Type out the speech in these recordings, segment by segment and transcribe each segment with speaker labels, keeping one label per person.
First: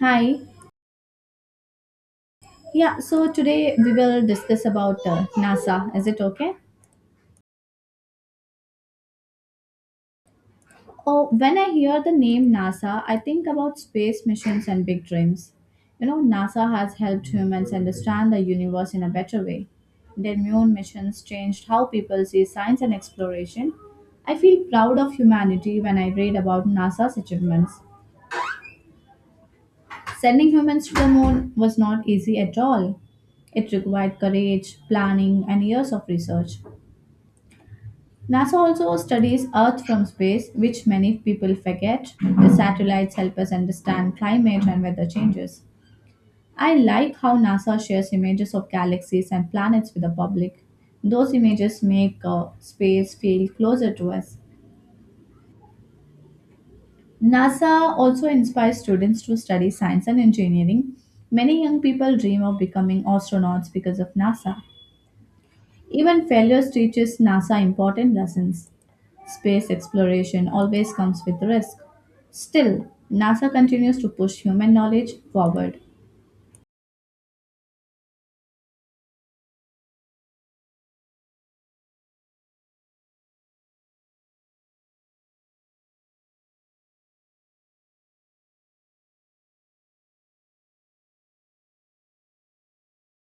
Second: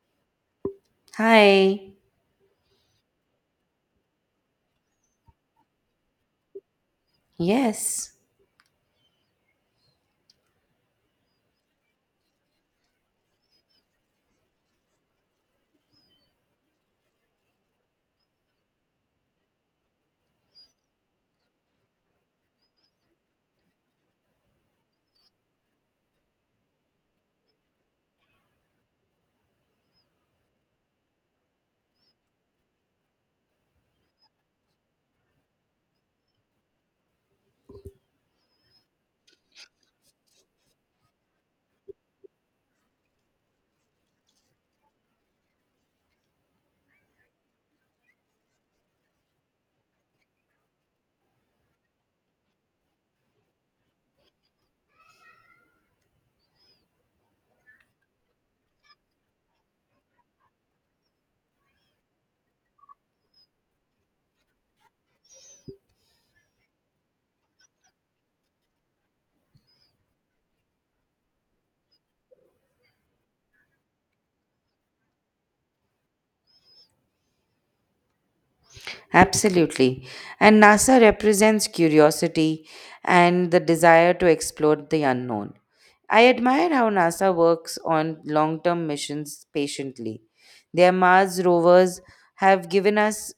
Speaker 1: Hi.
Speaker 2: Hi.
Speaker 1: Yeah, so today we will discuss about NASA. Is it okay?
Speaker 2: Yes,
Speaker 1: Oh, when I hear the name NASA, I think about space missions and big dreams. You know, NASA has helped humans understand the universe in a better way. Their moon missions changed how people see science and exploration. I feel proud of humanity when I read about NASA's achievements. Sending humans to the moon was not easy at all. It required courage, planning, and years of research. NASA also studies Earth from space, which many people forget. The satellites help us understand climate and weather changes. I like how NASA shares images of galaxies and planets with the public. Those images make space feel closer to us. NASA also inspires students to study science and engineering. Many young people dream of becoming astronauts because of NASA. Even failures teaches NASA important lessons. Space exploration always comes with risk. Still, NASA continues to push human knowledge forward.
Speaker 2: absolutely. And NASA represents curiosity and the desire to explore the unknown. I admire how NASA works on long term missions patiently. Their Mars rovers have given us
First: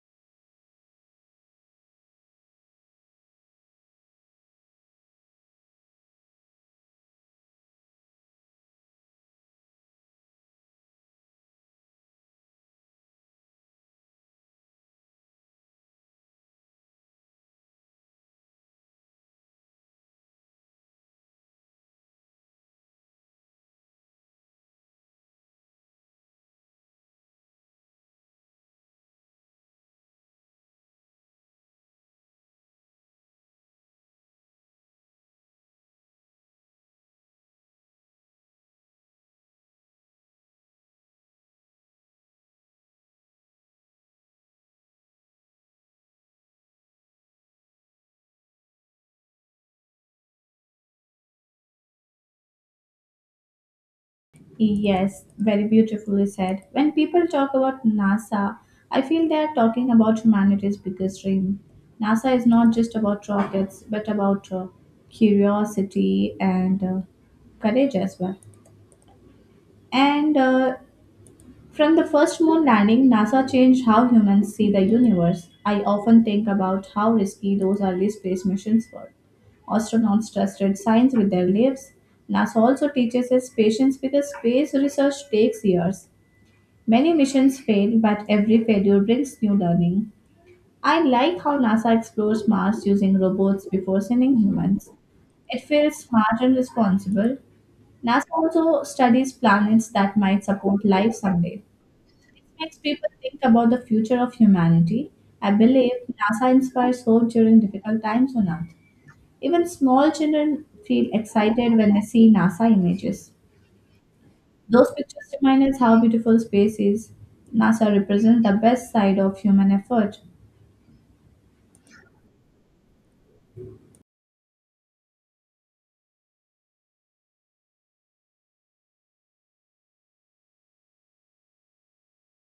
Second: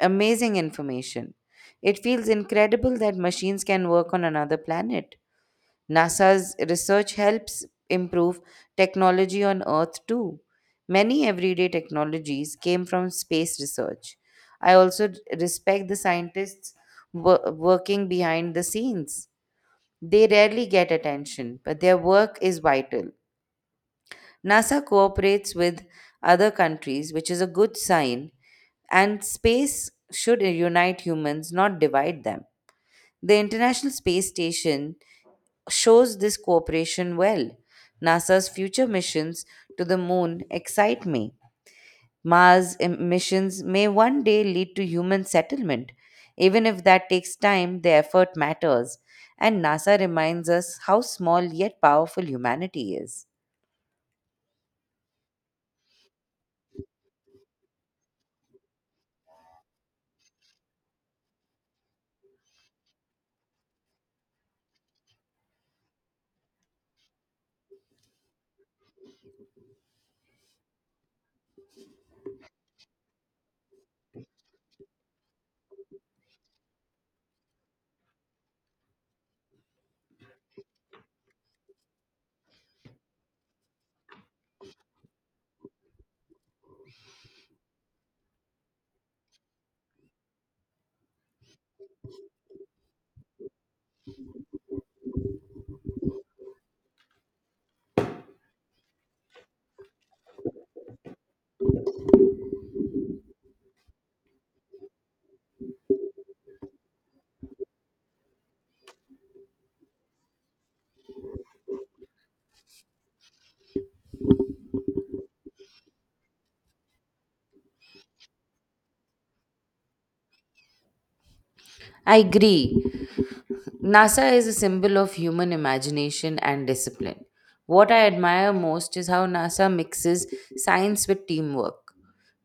Speaker 2: amazing information. It feels incredible that machines can work on another planet. NASA's research helps improve technology on Earth too. Many everyday technologies came from space research. I also respect the scientists working behind the scenes. They rarely get attention, but their work is vital. NASA cooperates with other countries, which is a good sign, and space should unite humans, not divide them. The International Space Station shows this cooperation well. NASA's future missions to the moon excite me. Mars missions may one day lead to human settlement. Even if that takes time, the effort matters. And NASA reminds us how small yet powerful humanity is.
Speaker 1: Yes, very beautifully said. When people talk about NASA, I feel they are talking about humanity's biggest dream. NASA is not just about rockets, but about curiosity and courage as well. And From the first moon landing, NASA changed how humans see the universe. I often think about how risky those early space missions were. Astronauts trusted science with their lives. NASA also teaches us patience because space research takes years. Many missions fail, but every failure brings new learning. I like how NASA explores Mars using robots before sending humans. It feels smart and responsible. NASA also studies planets that might support life someday makes people think about the future of humanity. I believe NASA inspires hope during difficult times on Earth. Even small children feel excited when they see NASA images. Those pictures remind us how beautiful space is. NASA represents the best side of human effort.
Speaker 2: I agree. NASA is a symbol of human imagination and discipline. What I admire most is how NASA mixes science with teamwork.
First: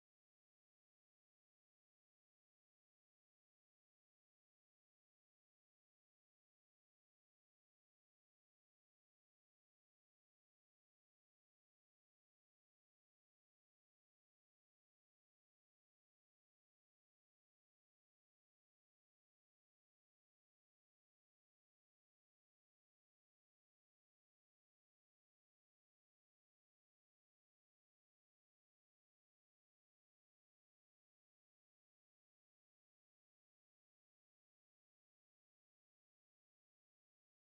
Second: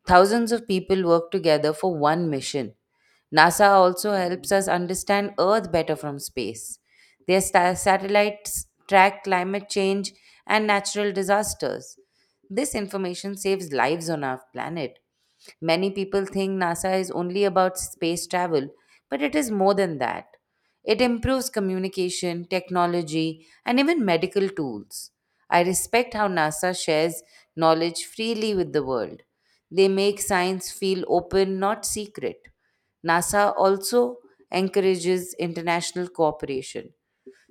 Speaker 2: Thousands of people work together for one mission. NASA also helps us understand Earth better from space. Their satellites track climate change and natural disasters. This information saves lives on our planet. Many people think NASA is only about space travel, but it is more than that. It improves communication, technology, and even medical tools. I respect how NASA shares knowledge freely with the world. They make science feel open, not secret. NASA also encourages international cooperation.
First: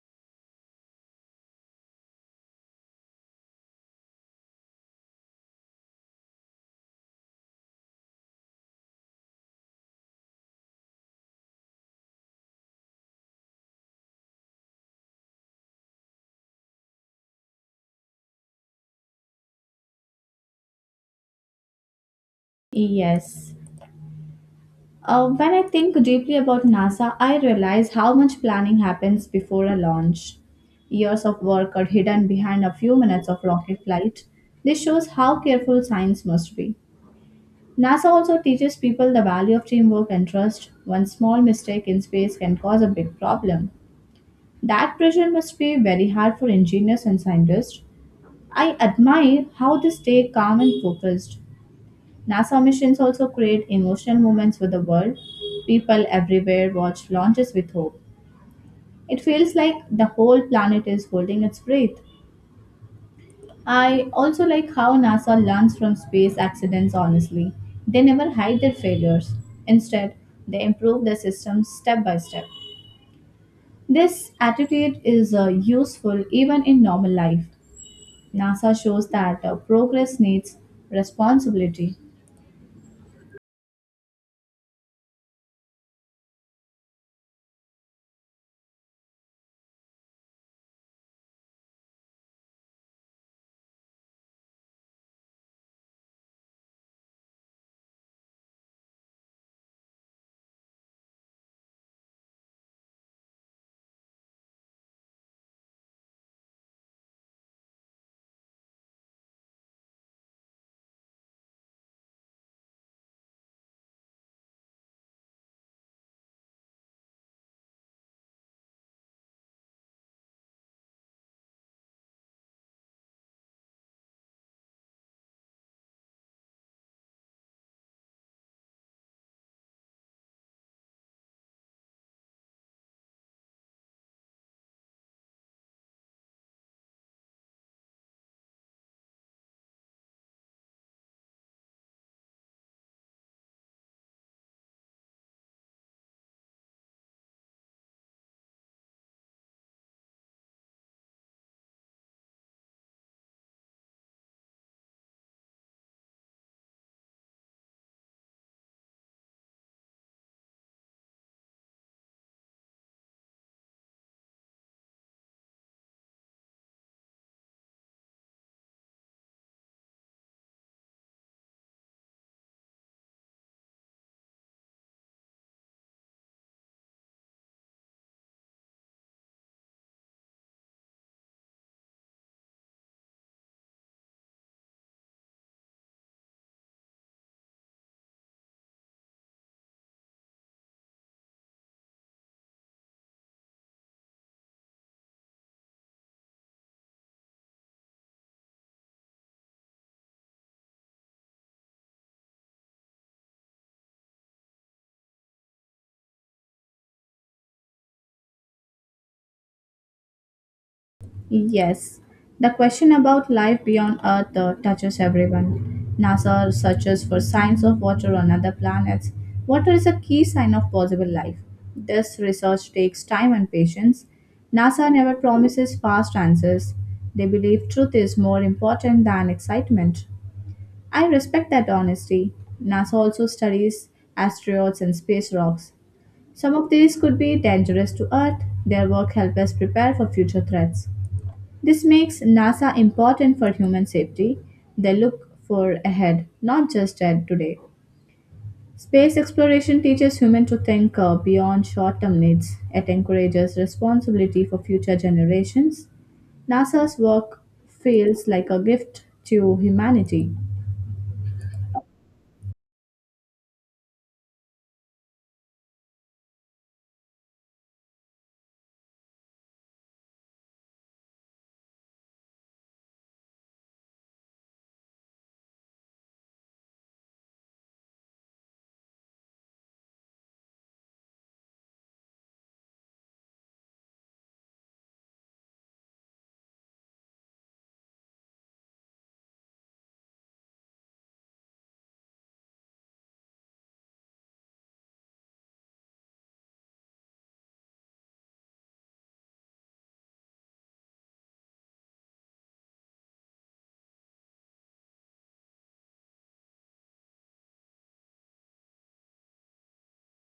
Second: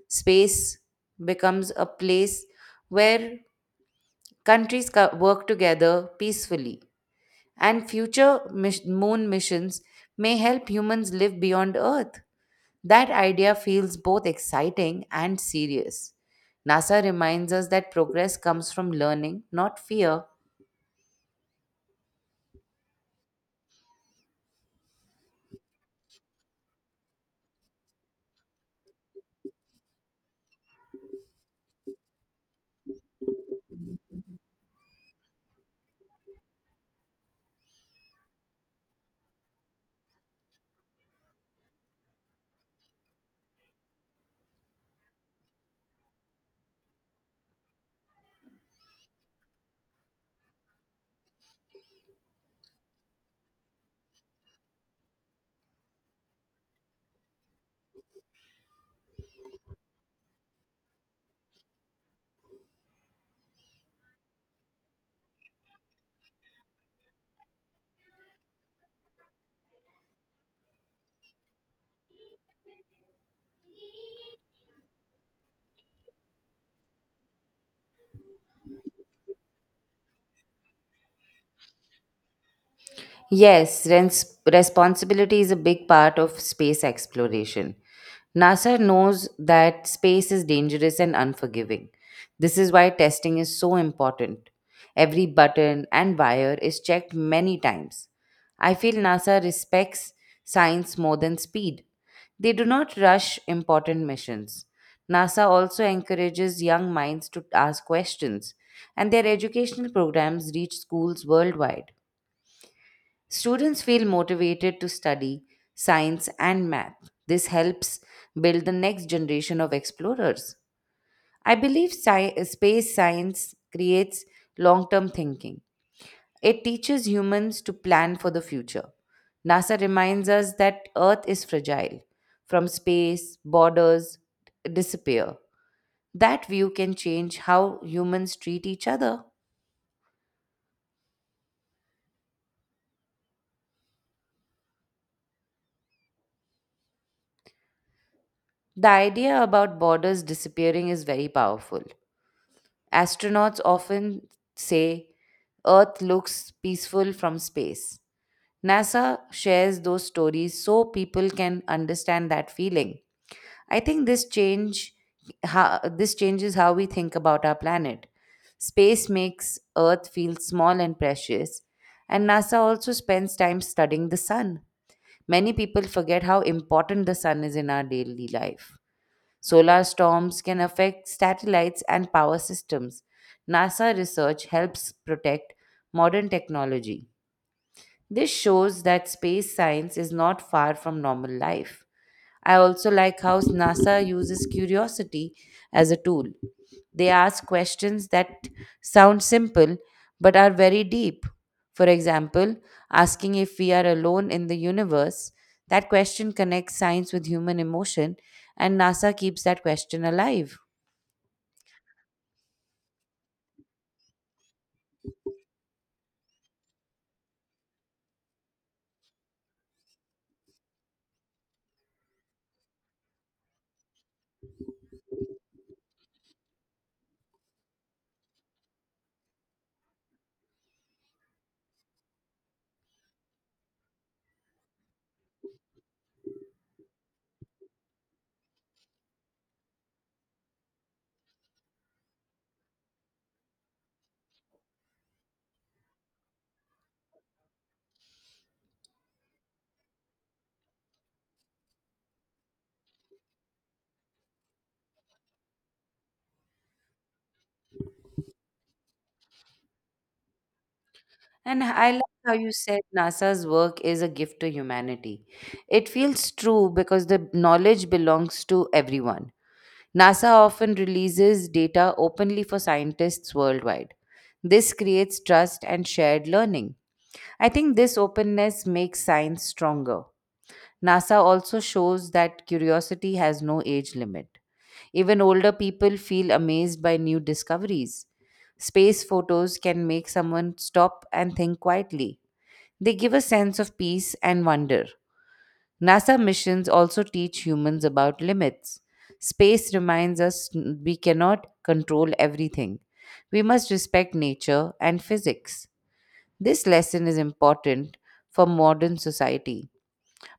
Speaker 2: Space becomes a place where countries work together peacefully, and future moon missions may help humans live beyond Earth. That idea feels both exciting and serious. NASA reminds us that progress comes from learning, not fear.
Speaker 1: Yes. When I think deeply about NASA, I realize how much planning happens before a launch. Years of work are hidden behind a few minutes of rocket flight. This shows how careful science must be. NASA also teaches people the value of teamwork and trust. One small mistake in space can cause a big problem. That pressure must be very hard for engineers and scientists. I admire how they stay calm and focused. NASA missions also create emotional moments for the world. People everywhere watch launches with hope. It feels like the whole planet is holding its breath. I also like how NASA learns from space accidents honestly. They never hide their failures. Instead, they improve their systems step by step. This attitude is useful even in normal life. NASA shows that progress needs responsibility.
Speaker 2: Yes, responsibility is a big part of space exploration. NASA knows that space is dangerous and unforgiving. This is why testing is so important. Every button and wire is checked many times. I feel NASA respects science more than speed. They do not rush important missions. NASA also encourages young minds to ask questions, and their educational programs reach schools worldwide. Students feel motivated to study science and math. This helps build the next generation of explorers. I believe space science creates long term thinking. It teaches humans to plan for the future. NASA reminds us that Earth is fragile. From space, borders disappear. That view can change how humans treat each other. The idea about borders disappearing is very powerful. Astronauts often say Earth looks peaceful from space. NASA shares those stories so people can understand that feeling. I think this changes how we think about our planet. Space makes Earth feel small and precious, and NASA also spends time studying the sun. Many people forget how important the sun is in our daily life. Solar storms can affect satellites and power systems. NASA research helps protect modern technology. This shows that space science is not far from normal life. I also like how NASA uses curiosity as a tool. They ask questions that sound simple but are very deep. For example, asking if we are alone in the universe, that question connects science with human emotion, and NASA keeps that question alive.
Speaker 1: Yes, the question about life beyond Earth touches everyone. NASA searches for signs of water on other planets. Water is a key sign of possible life. This research takes time and patience. NASA never promises fast answers. They believe truth is more important than excitement. I respect that honesty. NASA also studies asteroids and space rocks. Some of these could be dangerous to Earth. Their work helps us prepare for future threats. This makes NASA important for human safety. They look for ahead, not just at today. Space exploration teaches humans to think beyond short term needs. It encourages responsibility for future generations. NASA's work feels like a gift to humanity.
Speaker 2: And I like how you said NASA's work is a gift to humanity. It feels true because the knowledge belongs to everyone. NASA often releases data openly for scientists worldwide. This creates trust and shared learning. I think this openness makes science stronger. NASA also shows that curiosity has no age limit. Even older people feel amazed by new discoveries. Space photos can make someone stop and think quietly. They give a sense of peace and wonder. NASA missions also teach humans about limits. Space reminds us we cannot control everything. We must respect nature and physics. This lesson is important for modern society.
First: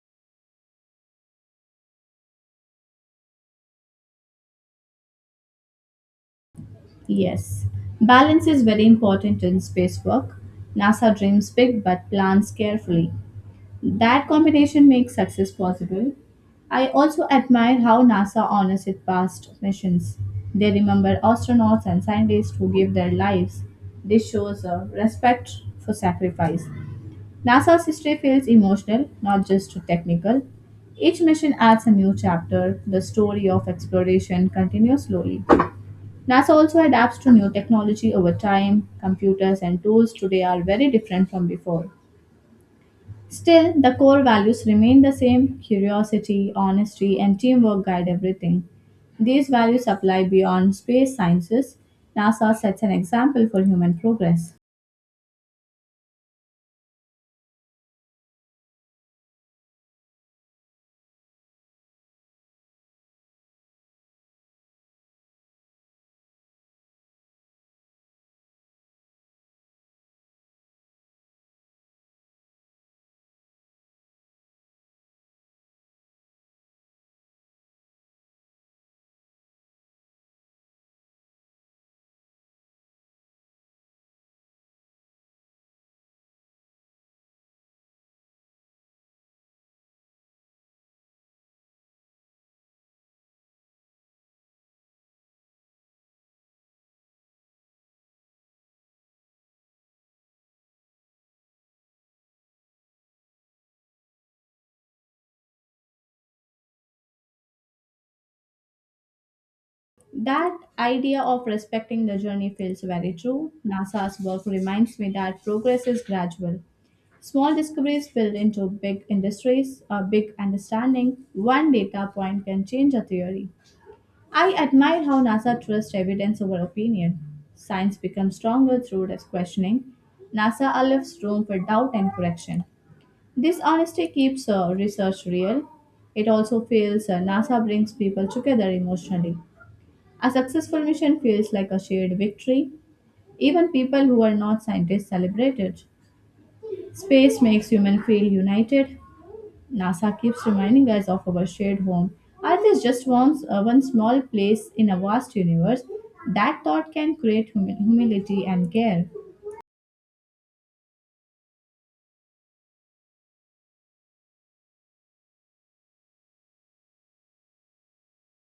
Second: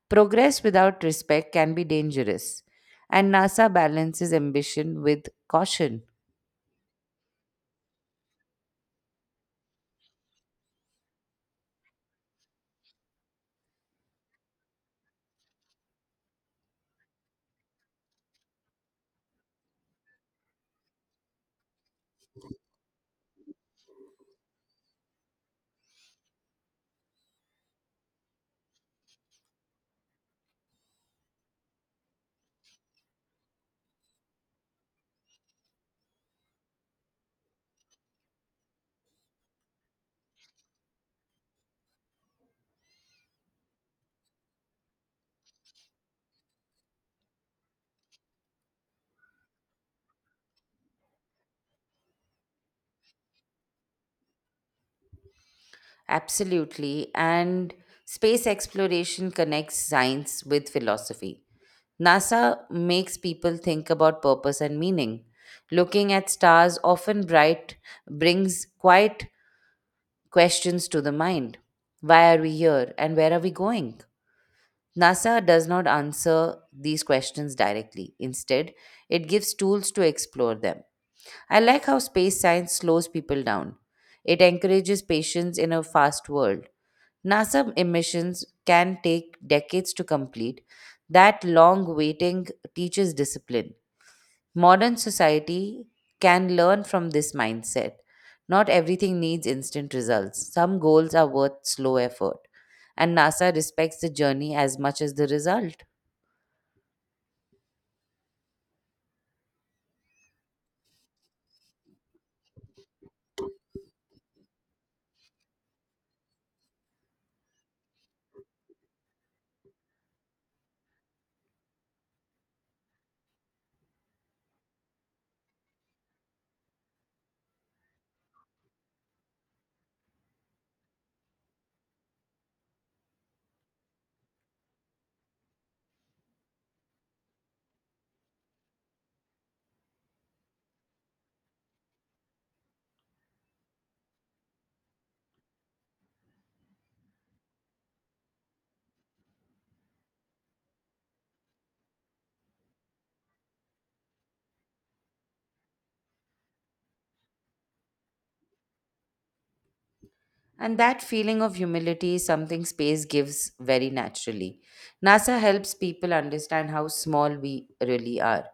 Speaker 2: Progress without respect can be dangerous, and NASA balances ambition with caution.
Speaker 1: Yes, balance is very important in space work. NASA dreams big but plans carefully. That combination makes success possible. I also admire how NASA honors its past missions. They remember astronauts and scientists who gave their lives. This shows a respect for sacrifice. NASA's history feels emotional, not just technical. Each mission adds a new chapter. The story of exploration continues slowly. NASA also adapts to new technology over time. Computers and tools today are very different from before. Still, the core values remain the same curiosity, honesty, and teamwork guide everything. These values apply beyond space sciences. NASA sets an example for human progress.
Speaker 2: Absolutely, and space exploration connects science with philosophy. NASA makes people think about purpose and meaning. Looking at stars, often bright, brings quiet questions to the mind. Why are we here and where are we going? NASA does not answer these questions directly. Instead, it gives tools to explore them. I like how space science slows people down. It encourages patience in a fast world. NASA missions can take decades to complete. That long waiting teaches discipline. Modern society can learn from this mindset. Not everything needs instant results. Some goals are worth slow effort. And NASA respects the journey as much as the result.
Speaker 1: That idea of respecting the journey feels very true. NASA's work reminds me that progress is gradual. Small discoveries build into big industries, a big understanding. One data point can change a theory. I admire how NASA trusts evidence over opinion. Science becomes stronger through this questioning. NASA allows room for doubt and correction. This honesty keeps research real. It also feels NASA brings people together emotionally. A successful mission feels like a shared victory. Even people who are not scientists celebrate it. Space makes humans feel united. NASA keeps reminding us of our shared home. Earth is just one small place in a vast universe. That thought can create humility and care.
Speaker 2: And that feeling of humility is something space gives very naturally. NASA helps people understand how small we really are.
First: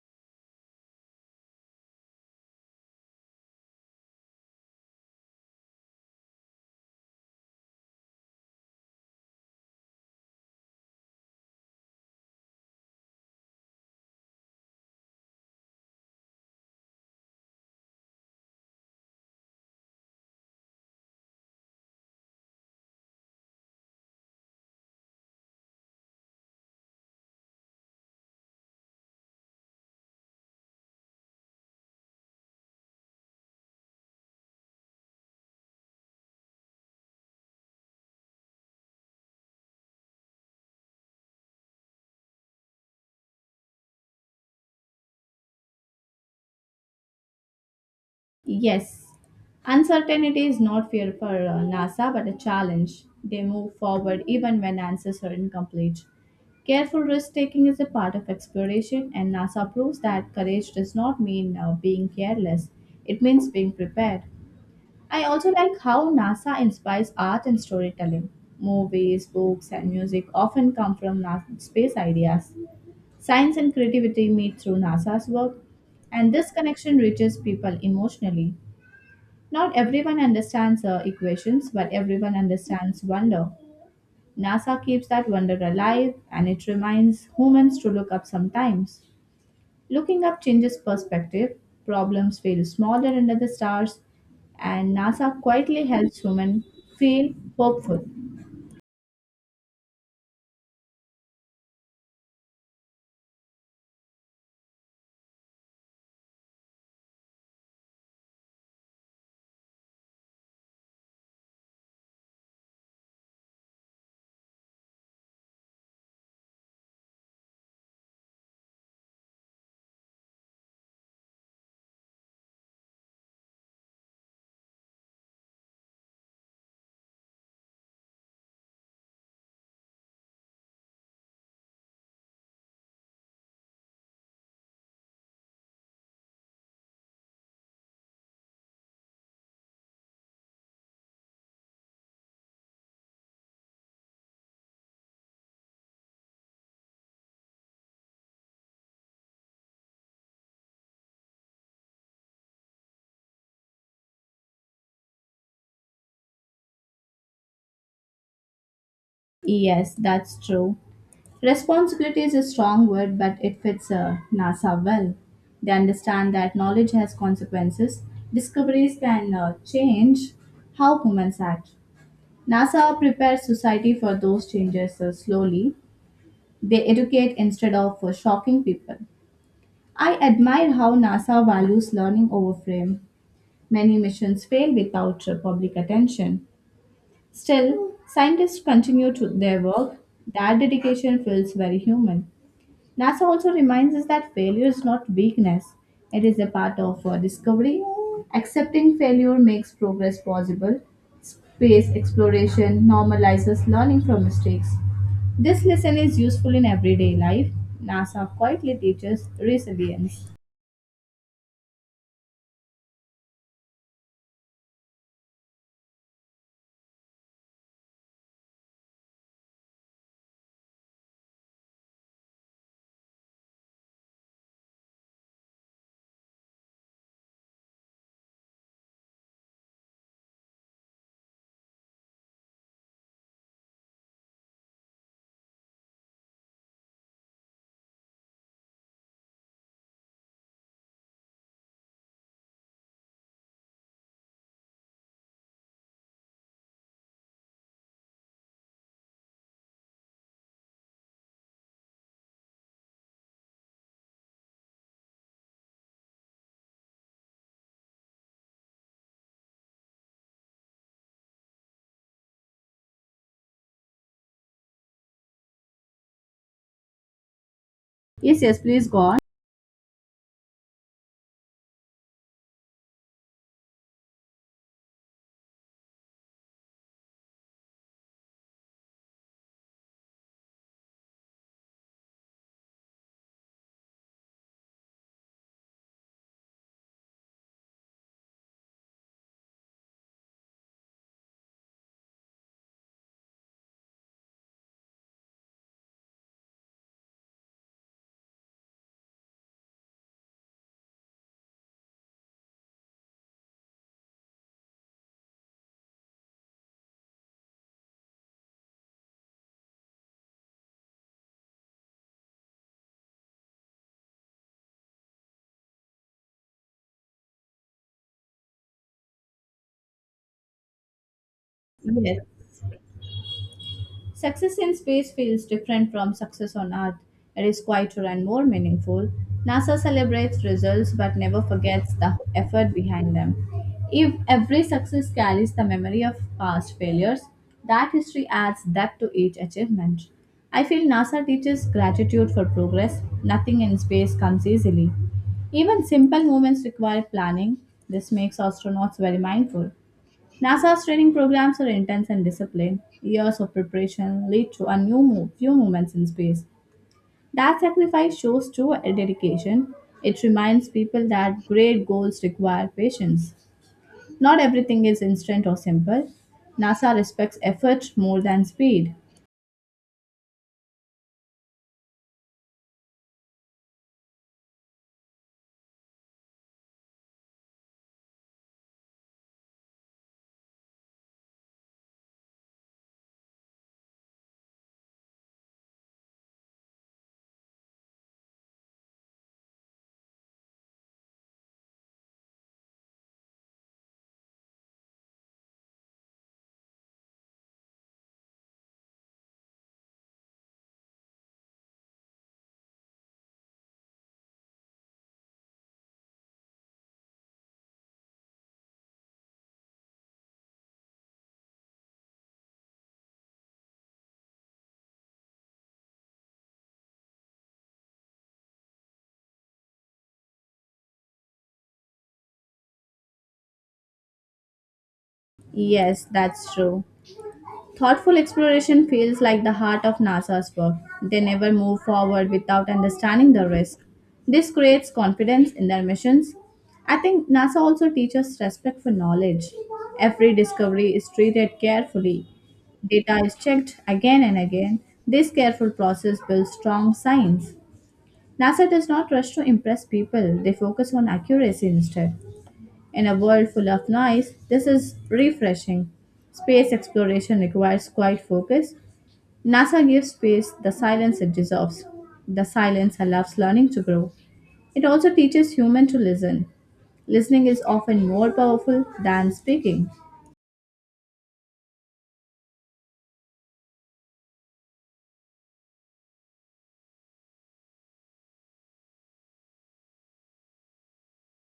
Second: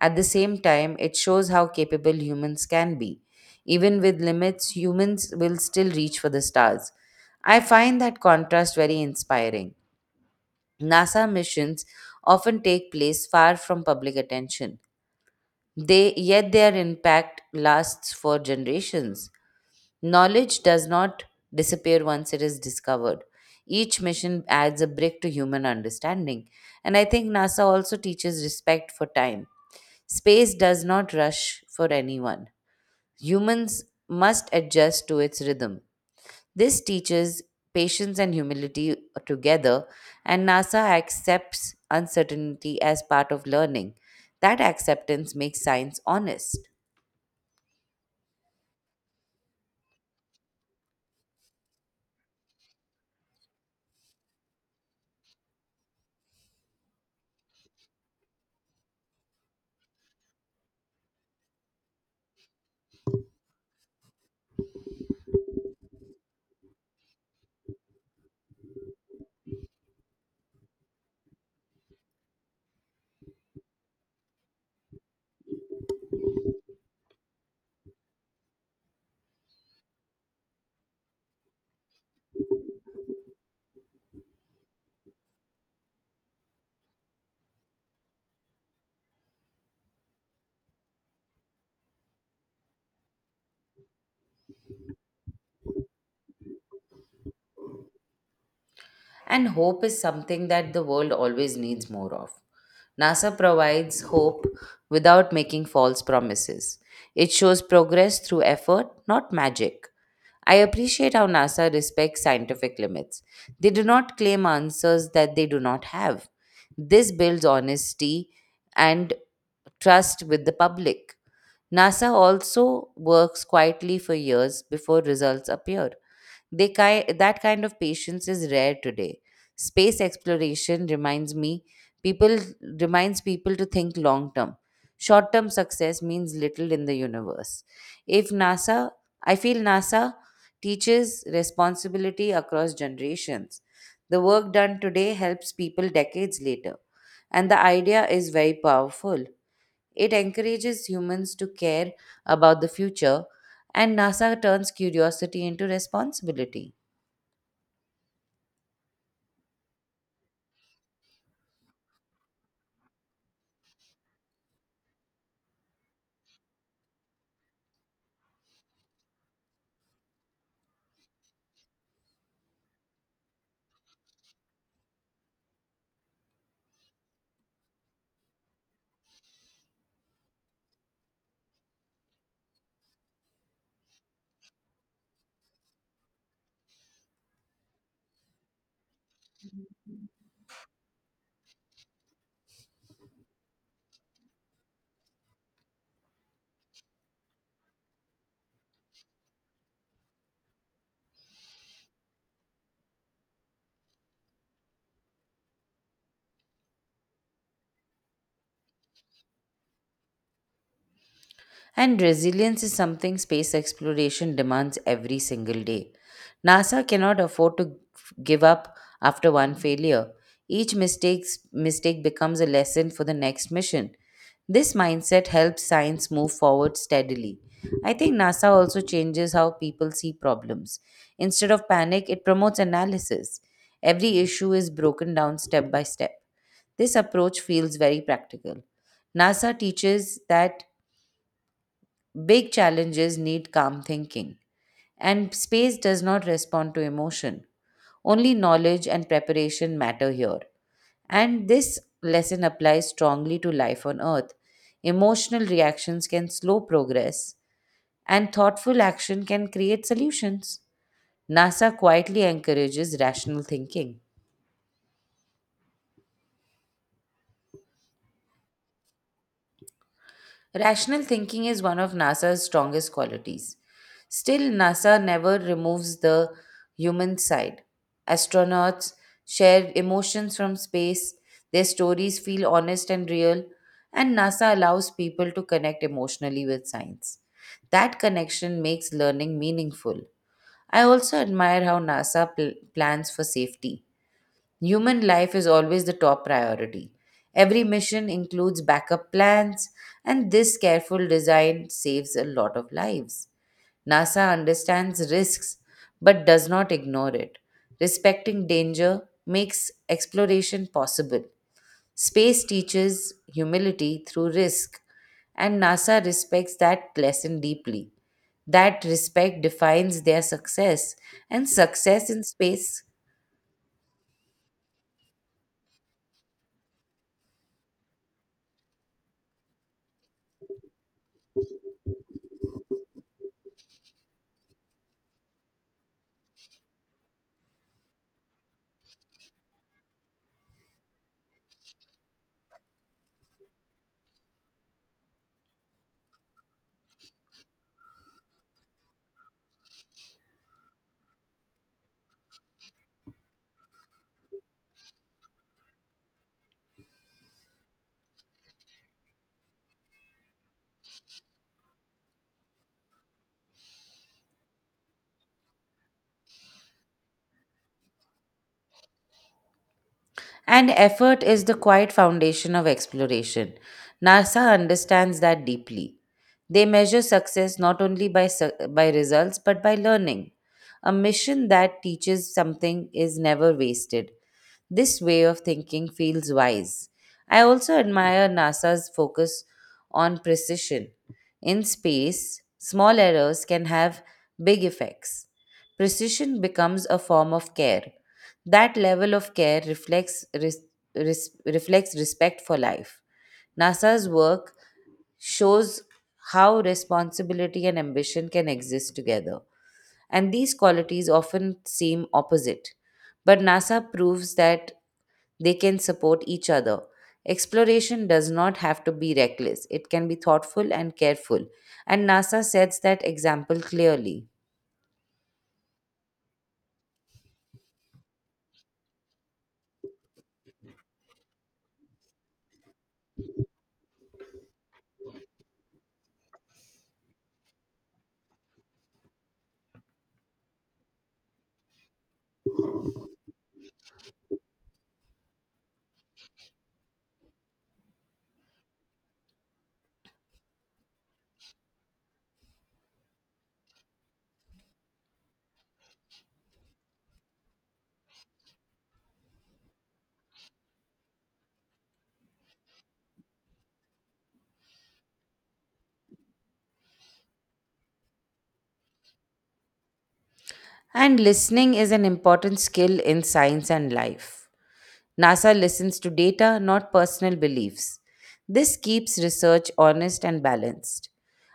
Speaker 2: At the same time, it shows how capable humans can be. Even with limits, humans will still reach for the stars. I find that contrast very inspiring. NASA missions often take place far from public attention. They yet their impact lasts for generations. Knowledge does not disappear once it is discovered. Each mission adds a brick to human understanding. And I think NASA also teaches respect for time. Space does not rush for anyone. Humans must adjust to its rhythm. This teaches patience and humility together, and NASA accepts uncertainty as part of learning. That acceptance makes science honest.
Speaker 1: Yes, uncertainty is not fear for NASA but a challenge. They move forward even when answers are incomplete. Careful risk taking is a part of exploration, and NASA proves that courage does not mean being careless, it means being prepared. I also like how NASA inspires art and storytelling. Movies, books, and music often come from NASA space ideas. Science and creativity meet through NASA's work, and this connection reaches people emotionally. Not everyone understands equations, but everyone understands wonder. NASA keeps that wonder alive and it reminds humans to look up sometimes. Looking up changes perspective, problems feel smaller under the stars, and NASA quietly helps humans feel hopeful.
Speaker 2: And hope is something that the world always needs more of. NASA provides hope without making false promises. It shows progress through effort, not magic. I appreciate how NASA respects scientific limits. They do not claim answers that they do not have. This builds honesty and trust with the public. NASA also works quietly for years before results appear. That kind of patience is rare today. Space exploration people reminds people to think long term. Short term success means little in the universe. If NASA, I feel NASA teaches responsibility across generations. The work done today helps people decades later, and the idea is very powerful. It encourages humans to care about the future, and NASA turns curiosity into responsibility.
Speaker 1: Yes, that's true. Responsibility is a strong word, but it fits NASA well. They understand that knowledge has consequences. Discoveries can change how humans act. NASA prepares society for those changes slowly. They educate instead of shocking people. I admire how NASA values learning over fame. Many missions fail without public attention. Still, scientists continue to their work. That dedication feels very human. NASA also reminds us that failure is not weakness, it is a part of discovery. Accepting failure makes progress possible. Space exploration normalizes learning from mistakes. This lesson is useful in everyday life. NASA quietly teaches resilience.
Speaker 2: And resilience is something space exploration demands every single day. NASA cannot afford to give up after one failure. Each mistake becomes a lesson for the next mission. This mindset helps science move forward steadily. I think NASA also changes how people see problems. Instead of panic, it promotes analysis. Every issue is broken down step by step. This approach feels very practical. NASA teaches that big challenges need calm thinking, and space does not respond to emotion. Only knowledge and preparation matter here. And this lesson applies strongly to life on Earth. Emotional reactions can slow progress, and thoughtful action can create solutions. NASA quietly encourages rational thinking.
Speaker 1: Yes, yes, please go on.
Speaker 2: Rational thinking is one of NASA's strongest qualities. Still, NASA never removes the human side. Astronauts share emotions from space, their stories feel honest and real, and NASA allows people to connect emotionally with science. That connection makes learning meaningful. I also admire how NASA plans for safety. Human life is always the top priority. Every mission includes backup plans, and this careful design saves a lot of lives. NASA understands risks but does not ignore it. Respecting danger makes exploration possible. Space teaches humility through risk, and NASA respects that lesson deeply. That respect defines their success, and success in
Speaker 1: Yes.
Speaker 2: space.
Speaker 1: Success in space feels different from success on Earth. It is quieter and more meaningful. NASA celebrates results but never forgets the effort behind them. If every success carries the memory of past failures, that history adds depth to each achievement. I feel NASA teaches gratitude for progress. Nothing in space comes easily. Even simple movements require planning. This makes astronauts very mindful. NASA's training programs are intense and disciplined. Years of preparation lead to a few moments in space. That sacrifice shows true dedication. It reminds people that great goals require patience. Not everything is instant or simple. NASA respects effort more than speed.
Speaker 2: And effort is the quiet foundation of exploration. NASA understands that deeply. They measure success not only by results but by learning. A mission that teaches something is never wasted. This way of thinking feels wise. I also admire NASA's focus on precision. In space, small errors can have big effects. Precision becomes a form of care. That level of care reflects respect for life. NASA's work shows how responsibility and ambition can exist together. And these qualities often seem opposite. But NASA proves that they can support each other. Exploration does not have to be reckless, it can be thoughtful and careful. And NASA sets that example clearly.
Speaker 1: Yes, that's true. Thoughtful exploration feels like the heart of NASA's work. They never move forward without understanding the risk. This creates confidence in their missions. I think NASA also teaches respect for knowledge. Every discovery is treated carefully. Data is checked again and again. This careful process builds strong science. NASA does not rush to impress people, they focus on accuracy instead. In a world full of noise, this is refreshing. Space exploration requires quiet focus. NASA gives space the silence it deserves. The silence allows learning to grow. It also teaches humans to listen. Listening is often more powerful than speaking.
Speaker 2: And listening is an important skill in science and life. NASA listens to data, not personal beliefs. This keeps research honest and balanced.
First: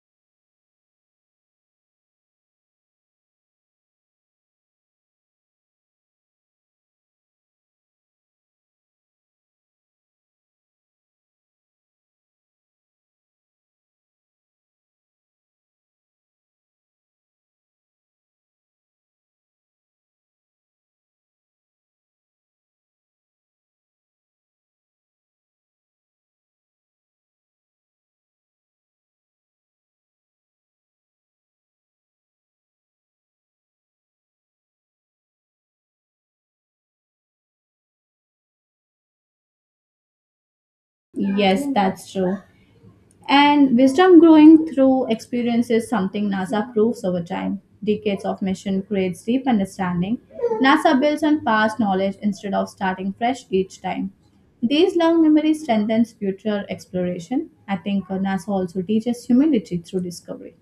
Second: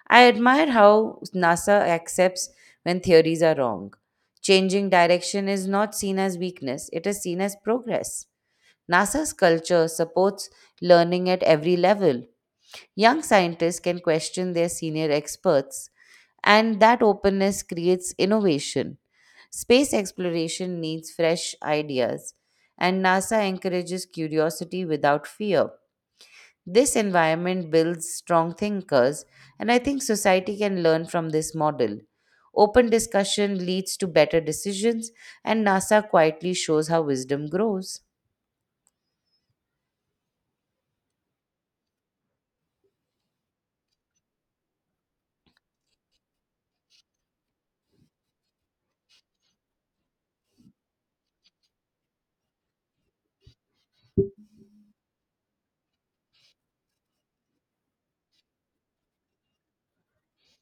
Speaker 2: I admire how NASA accepts when theories are wrong. Changing direction is not seen as weakness, it is seen as progress. NASA's culture supports learning at every level. Young scientists can question their senior experts, and that openness creates innovation. Space exploration needs fresh ideas, and NASA encourages curiosity without fear. This environment builds strong thinkers, and I think society can learn from this model. Open discussion leads to better decisions, and NASA quietly shows how wisdom grows.
Speaker 1: Yes, that's true. And wisdom growing through experience is something NASA proves over time. Decades of mission creates deep understanding. NASA builds on past knowledge instead of starting fresh each time. These long memories strengthens future exploration. I think NASA also teaches humility through discovery.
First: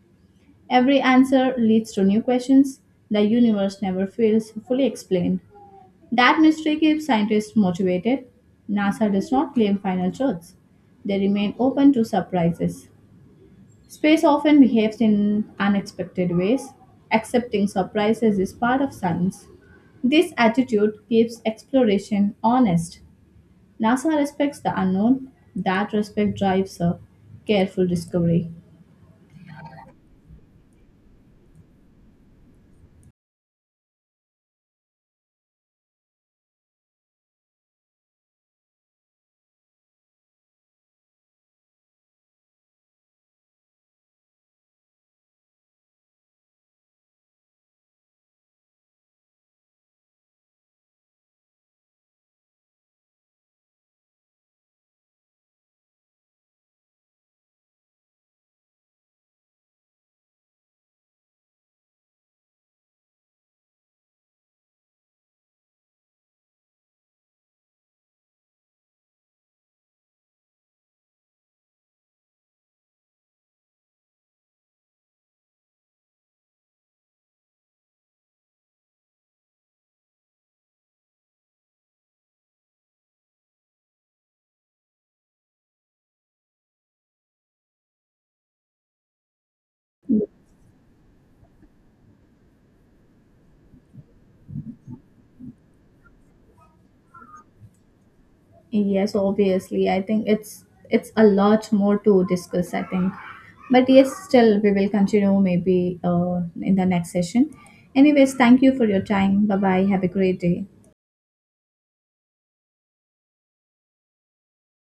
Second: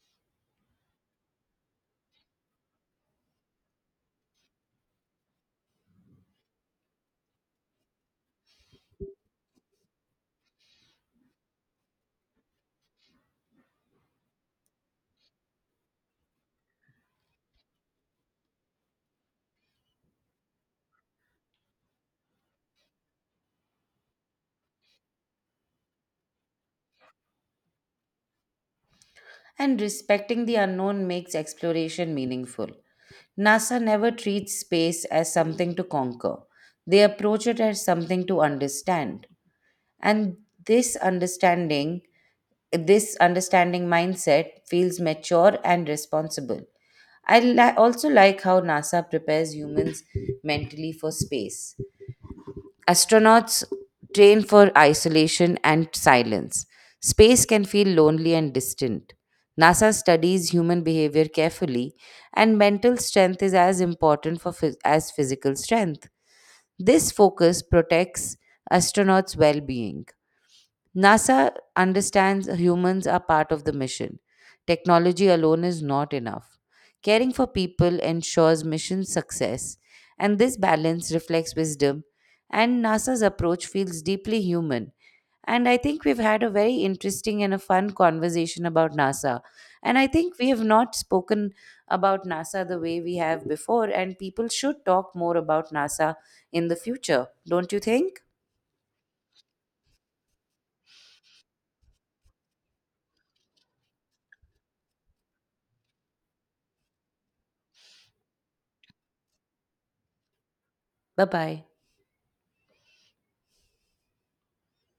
Speaker 1: Every answer leads to new questions. The universe never feels fully explained. That mystery keeps scientists motivated. NASA does not claim final truths. They remain open to surprises. Space often behaves in unexpected ways. Accepting surprises is part of science. This attitude keeps exploration honest. NASA respects the unknown. That respect drives a careful discovery.
Speaker 2: And respecting the unknown makes exploration meaningful. NASA never treats space as something to conquer, they approach it as something to understand, and this understanding this understanding mindset feels mature and responsible. I also like how NASA prepares humans mentally for space. Astronauts train for isolation and silence. Space can feel lonely and distant. NASA studies human behavior carefully, and mental strength is as important as physical strength. This focus protects astronauts' well-being. NASA understands humans are part of the mission. Technology alone is not enough. Caring for people ensures mission success, and this balance reflects wisdom. And NASA's approach feels deeply human. And I think we've had a very interesting and a fun conversation about NASA. And I think we have not spoken about NASA the way we have before, and people should talk more about NASA in the future, don't you think?
Speaker 1: Yes, obviously. I think it's a lot more to discuss, I think. But yes, still we will continue maybe in the next session. Anyways, thank you for your time. Bye bye. Have a great day.
Speaker 2: Bye bye.